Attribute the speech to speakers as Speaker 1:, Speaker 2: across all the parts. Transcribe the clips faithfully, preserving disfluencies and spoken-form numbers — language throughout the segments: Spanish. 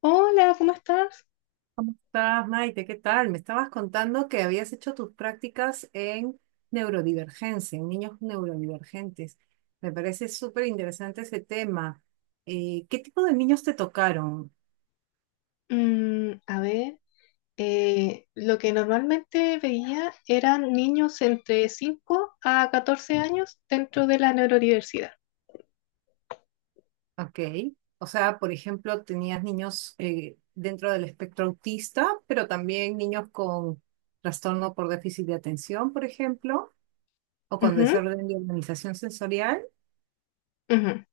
Speaker 1: Hola, ¿cómo estás?
Speaker 2: ¿Estás, Maite? ¿Qué tal? Me estabas contando que habías hecho tus prácticas en neurodivergencia, en niños neurodivergentes. Me parece súper interesante ese tema. Eh, ¿qué tipo de niños te tocaron?
Speaker 1: Mm, a ver, eh, lo que normalmente veía eran niños entre cinco a catorce años dentro de la neurodiversidad.
Speaker 2: Ok. O sea, por ejemplo, tenías niños eh, dentro del espectro autista, pero también niños con trastorno por déficit de atención, por ejemplo, o con
Speaker 1: Ujú,
Speaker 2: desorden de organización sensorial.
Speaker 1: ujú.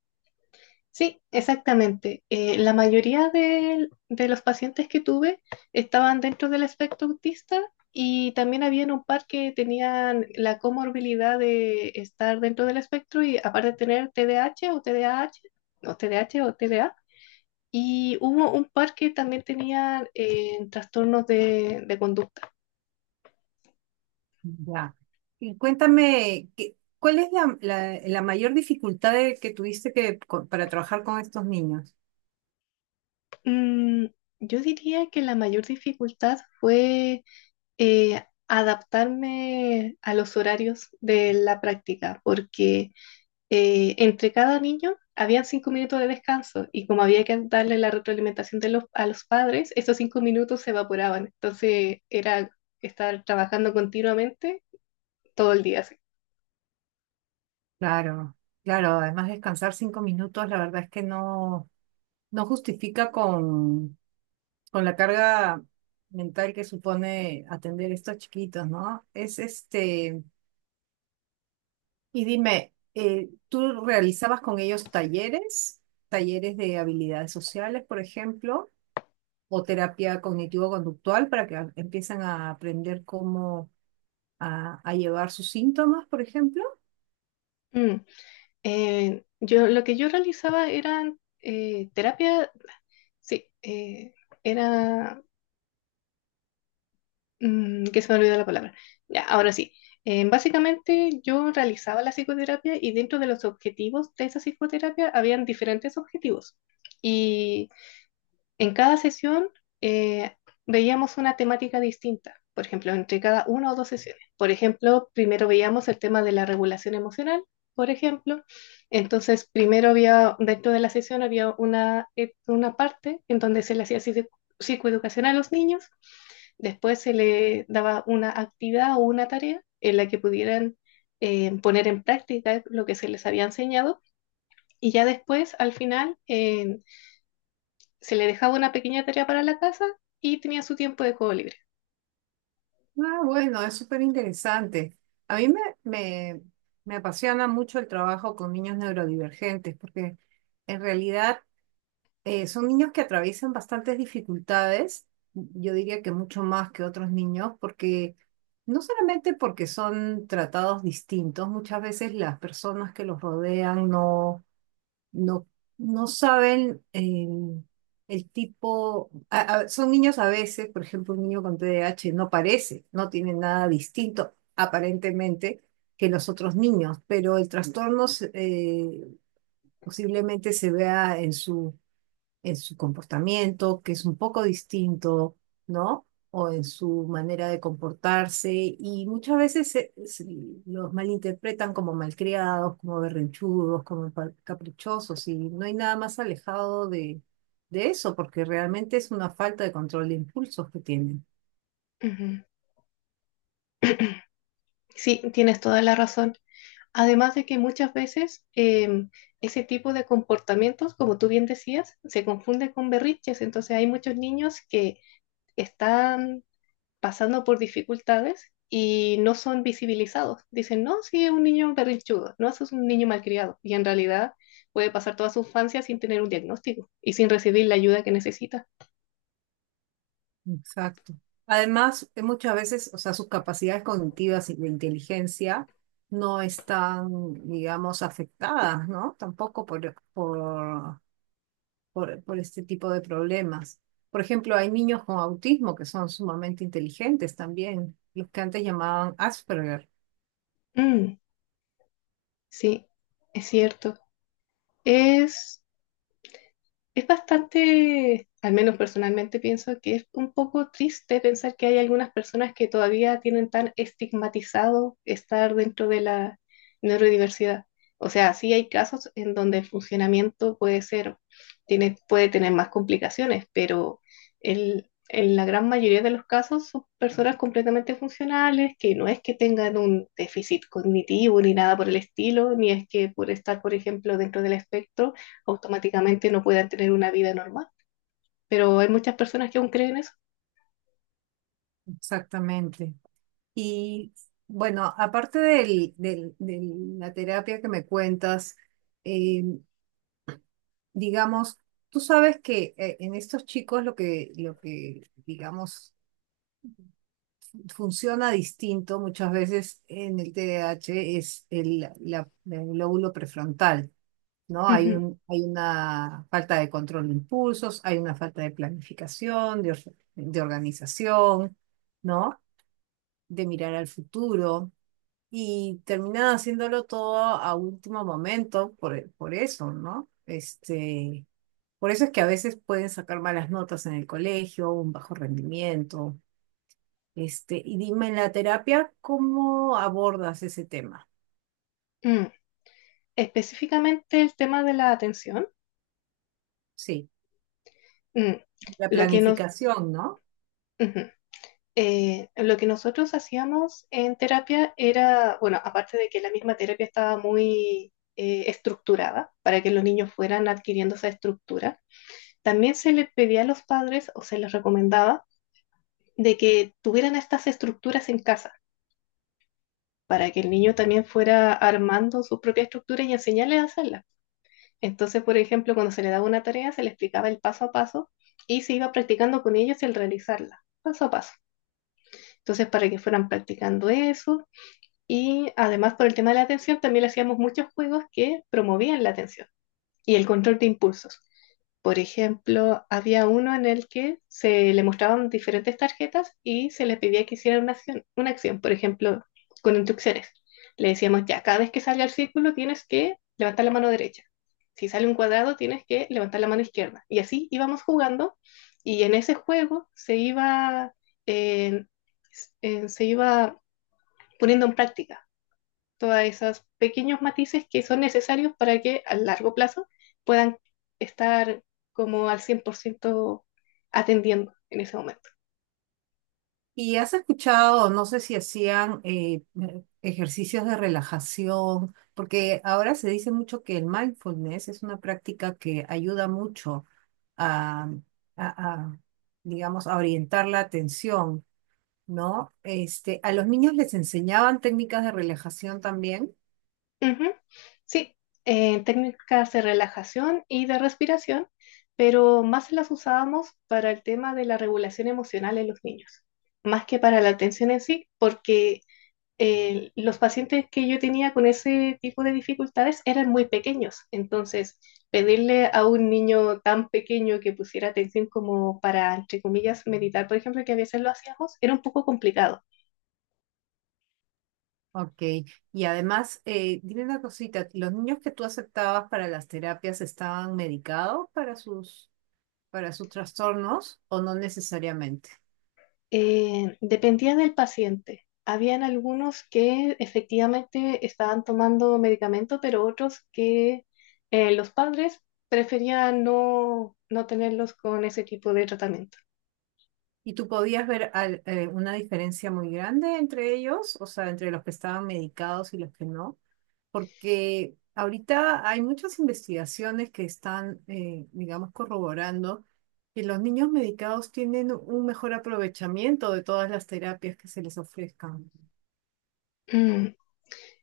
Speaker 1: Sí, exactamente. Eh, la mayoría del- de, los pacientes que tuve estaban dentro del espectro autista, y también habían un par que tenían la comorbilidad de estar dentro del espectro y aparte de tener T D A H o T D A H o T D A H o TDA. Y hubo un par que también tenían eh, trastornos de, de conducta.
Speaker 2: Ya. Y cuéntame, ¿qué- ¿cuál es la, la- la mayor dificultad de- que tuviste que, co- para trabajar con estos niños?
Speaker 1: Mm, yo diría que la mayor dificultad fue eh, adaptarme a los horarios de la práctica, porque eh, entre cada niño había cinco minutos de descanso y como había que darle la retroalimentación de los, a los padres, esos cinco minutos se evaporaban. Entonces era estar trabajando continuamente todo el día así.
Speaker 2: Claro, claro, además descansar cinco minutos, la verdad es que no, no justifica con, con la carga mental que supone atender estos chiquitos, ¿no? Es este, y dime, eh, ¿tú realizabas con ellos talleres? ¿Talleres de habilidades sociales, por ejemplo? O terapia cognitivo-conductual para que a- empiecen a aprender cómo a, a llevar sus síntomas, por ejemplo.
Speaker 1: Mm. Eh, yo, lo que yo realizaba eran eh, terapia, sí, eh, era Mm, que se me olvidó la palabra. Ya, ahora sí. Eh, básicamente yo realizaba la psicoterapia y dentro de los objetivos de esa psicoterapia habían diferentes objetivos. En cada sesión eh, veíamos una temática distinta, por ejemplo, entre cada una o dos sesiones. Por ejemplo, primero veíamos el tema de la regulación emocional, por ejemplo. Entonces, primero había, dentro de la sesión había una, eh, una parte en donde se le hacía psicoeducación a los niños, después se le daba una actividad o una tarea en la que pudieran eh, poner en práctica lo que se les había enseñado, y ya después, al final, eh, se le dejaba una pequeña tarea para la casa y tenía su tiempo de juego libre.
Speaker 2: Ah, bueno, es súper interesante. A mí me, me, me apasiona mucho el trabajo con niños neurodivergentes porque en realidad eh, son niños que atraviesan bastantes dificultades, yo diría que mucho más que otros niños porque... No solamente porque son tratados distintos, muchas veces las personas que los rodean no, no, no saben eh, el tipo, a- a- son niños a veces, por ejemplo, un niño con T D A H no parece, no tiene nada distinto aparentemente que los otros niños, pero el trastorno se- eh, posiblemente se vea en su en su comportamiento, que es un poco distinto, ¿no? O en su manera de comportarse. Y muchas veces se- se los malinterpretan como malcriados, como berrinchudos, como pa- caprichosos. Y no hay nada más alejado de, de eso, porque realmente es una falta de control de impulsos que tienen.
Speaker 1: Ujú. Sí, tienes toda la razón. Además de que muchas veces em, ese tipo de comportamientos, como tú bien decías, se confunde con berrinches. Entonces hay muchos niños que están pasando por dificultades y no son visibilizados. Dicen, no, sí, es un niño berrinchudo, no, eso es un niño malcriado. Y en realidad puede pasar toda su infancia sin tener un diagnóstico y sin recibir la ayuda que necesita.
Speaker 2: Exacto. Además, eh, muchas veces, o sea, sus capacidades cognitivas y de inteligencia no están, digamos, afectadas, ¿no? Tampoco por, por por, por este tipo de problemas. Por ejemplo, hay niños con autismo que son sumamente inteligentes también, los que antes llamaban Asperger,
Speaker 1: Mm, sí, es cierto. Es, es bastante, al menos personalmente pienso que es un poco triste pensar que hay algunas personas que todavía tienen tan estigmatizado estar dentro de la neurodiversidad. O sea, sí hay casos en donde el funcionamiento puede ser, tiene, puede tener más complicaciones, pero el- en la gran mayoría de los casos son personas completamente funcionales, que no es que tengan un déficit cognitivo ni nada por el estilo, ni es que por estar, por ejemplo, dentro del espectro automáticamente no puedan tener una vida normal. Pero hay muchas personas que aún creen eso.
Speaker 2: exactamente. Y bueno, aparte del, del- de la terapia que me cuentas, eh, digamos, tú sabes que eh, en estos chicos lo que, lo que, digamos, funciona distinto muchas veces en el T D A H es el, la- el lóbulo prefrontal. ¿No? Hay
Speaker 1: Ujú.
Speaker 2: un, hay una falta de control de impulsos, hay una falta de planificación, de, or- de organización, ¿no? De mirar al futuro y terminan haciéndolo todo a último momento por, por eso, ¿no? Este, por eso es que a veces pueden sacar malas notas en el colegio, un bajo rendimiento. Este, y dime en la terapia, ¿cómo abordas ese tema?
Speaker 1: Mm. Específicamente el tema de la atención.
Speaker 2: Sí,
Speaker 1: Mm.
Speaker 2: la
Speaker 1: Lo que nos,
Speaker 2: planificación, ¿no?
Speaker 1: Ujú. Eh, lo que nosotros hacíamos en terapia era, bueno, aparte de que la misma terapia estaba muy eh, estructurada para que los niños fueran adquiriendo esa estructura, también se les pedía a los padres o se les recomendaba de que tuvieran estas estructuras en casa para que el niño también fuera armando su propia estructura y enseñarle a hacerla. Entonces, por ejemplo, cuando se le daba una tarea, se le explicaba el paso a paso y se iba practicando con ellos el realizarla, paso a paso. Entonces, para que fueran practicando eso y además por el tema de la atención, también le hacíamos muchos juegos que promovían la atención y el control de impulsos. Por ejemplo, había uno en el que se le mostraban diferentes tarjetas y se le pedía que hiciera una acción, una acción, por ejemplo, con instrucciones. Le decíamos, ya, cada vez que salga el círculo tienes que levantar la mano derecha. Si sale un cuadrado tienes que levantar la mano izquierda. Y así íbamos jugando, y en ese juego se iba, eh, eh, se iba poniendo en práctica todos esos pequeños matices que son necesarios para que a largo plazo puedan estar como al cien por ciento atendiendo en ese momento.
Speaker 2: Y has escuchado, no sé si hacían eh, ejercicios de relajación, porque ahora se dice mucho que el mindfulness es una práctica que ayuda mucho a, a- a, digamos, a orientar la atención, ¿no? Este, a los niños les enseñaban técnicas de relajación también.
Speaker 1: Ujú. Sí, eh, técnicas de relajación y de respiración, pero más las usábamos para el tema de la regulación emocional en los niños, más que para la atención en sí, porque eh, los pacientes que yo tenía con ese tipo de dificultades eran muy pequeños, entonces pedirle a un niño tan pequeño que pusiera atención como para, entre comillas, meditar, por ejemplo, que a veces lo hacíamos, era un poco complicado.
Speaker 2: Ok, y además, eh, dime una cosita, ¿los niños que tú aceptabas para las terapias estaban medicados para sus, para sus trastornos o no necesariamente?
Speaker 1: Eh, dependía del paciente. Habían algunos que efectivamente estaban tomando medicamento, pero otros que eh, los padres preferían no, no tenerlos con ese tipo de tratamiento.
Speaker 2: ¿Y tú podías ver al- eh, una diferencia muy grande entre ellos? O sea, entre los que estaban medicados y los que no. Porque ahorita hay muchas investigaciones que están, eh, digamos, corroborando que los niños medicados tienen un mejor aprovechamiento de todas las terapias que se les ofrezcan.
Speaker 1: Mm.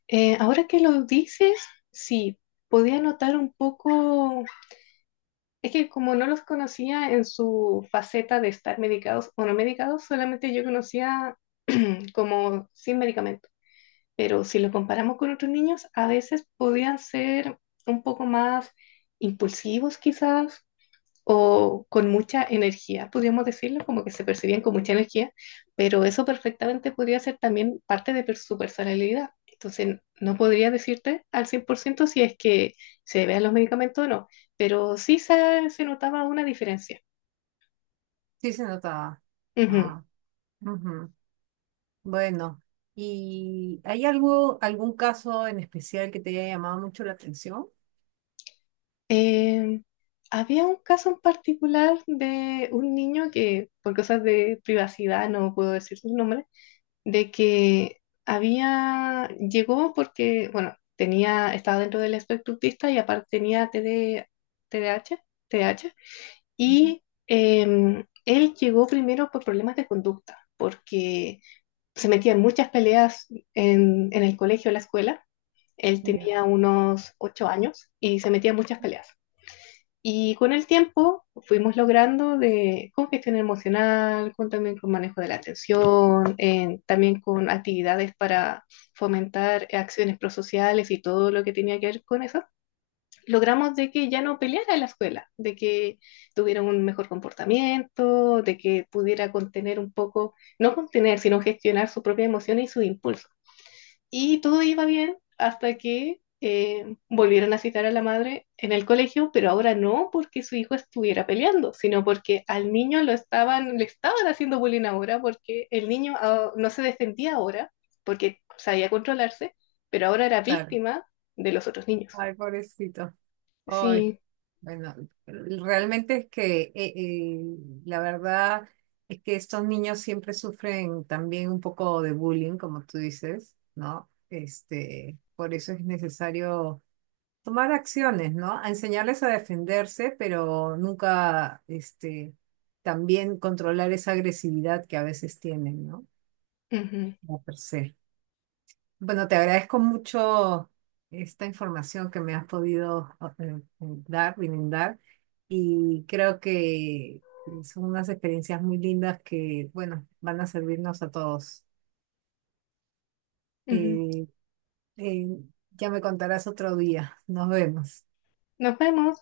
Speaker 1: Eh, ahora que lo dices, sí, podía notar un poco. Es que como no los conocía en su faceta de estar medicados o no medicados, solamente yo conocía como sin medicamento. Pero si lo comparamos con otros niños, a veces podían ser un poco más impulsivos quizás o con mucha energía, podríamos decirlo, como que se percibían con mucha energía, pero eso perfectamente podría ser también parte de per- su personalidad. Entonces, no podría decirte al cien por ciento si es que se debe a los medicamentos o no, pero sí se, se notaba una diferencia.
Speaker 2: Sí se notaba.
Speaker 1: Ujú.
Speaker 2: Ah, ujú. Bueno, ¿y hay algo, algún caso en especial que te haya llamado mucho la atención?
Speaker 1: Eh, Había un caso en particular de un niño que, por cosas de privacidad, no puedo decir su nombre, de que había, llegó porque, bueno, tenía, estaba dentro del espectro autista y aparte tenía T D, T D A H, T D A H, y em, él llegó primero por problemas de conducta, porque se metía en muchas peleas en, en el colegio, en la escuela. Él
Speaker 2: Ya.
Speaker 1: tenía unos ocho años y se metía en muchas peleas. Y con el tiempo fuimos logrando de, con gestión emocional, con, también con manejo de la atención, en- también con actividades para fomentar acciones prosociales y todo lo que tenía que ver con eso, logramos de que ya no peleara en la escuela, de que tuviera un mejor comportamiento, de que pudiera contener un poco, no contener, sino gestionar su propia emoción y sus impulsos. Y todo iba bien hasta que eh, volvieron a citar a la madre en el colegio, pero ahora no porque su hijo estuviera peleando, sino porque al niño lo estaban, le estaban haciendo bullying ahora, porque el niño ah, no se defendía ahora, porque sabía controlarse, pero ahora era
Speaker 2: Claro.
Speaker 1: víctima de los otros niños.
Speaker 2: Ay, pobrecito. Ay,
Speaker 1: Sí.
Speaker 2: bueno, realmente es que eh, eh, la verdad es que estos niños siempre sufren también un poco de bullying, como tú dices, ¿no? Este, por eso es necesario tomar acciones, ¿no? A enseñarles a defenderse, pero nunca, este, también controlar esa agresividad que a veces tienen, ¿no?
Speaker 1: Ujú,
Speaker 2: Como per se. Bueno, te agradezco mucho esta información que me has podido eh, eh, dar, brindar, y creo que son unas experiencias muy lindas que, bueno, van a servirnos a todos.
Speaker 1: ujú.
Speaker 2: Eh, eh, ya me contarás otro día. Nos vemos.
Speaker 1: Nos vemos.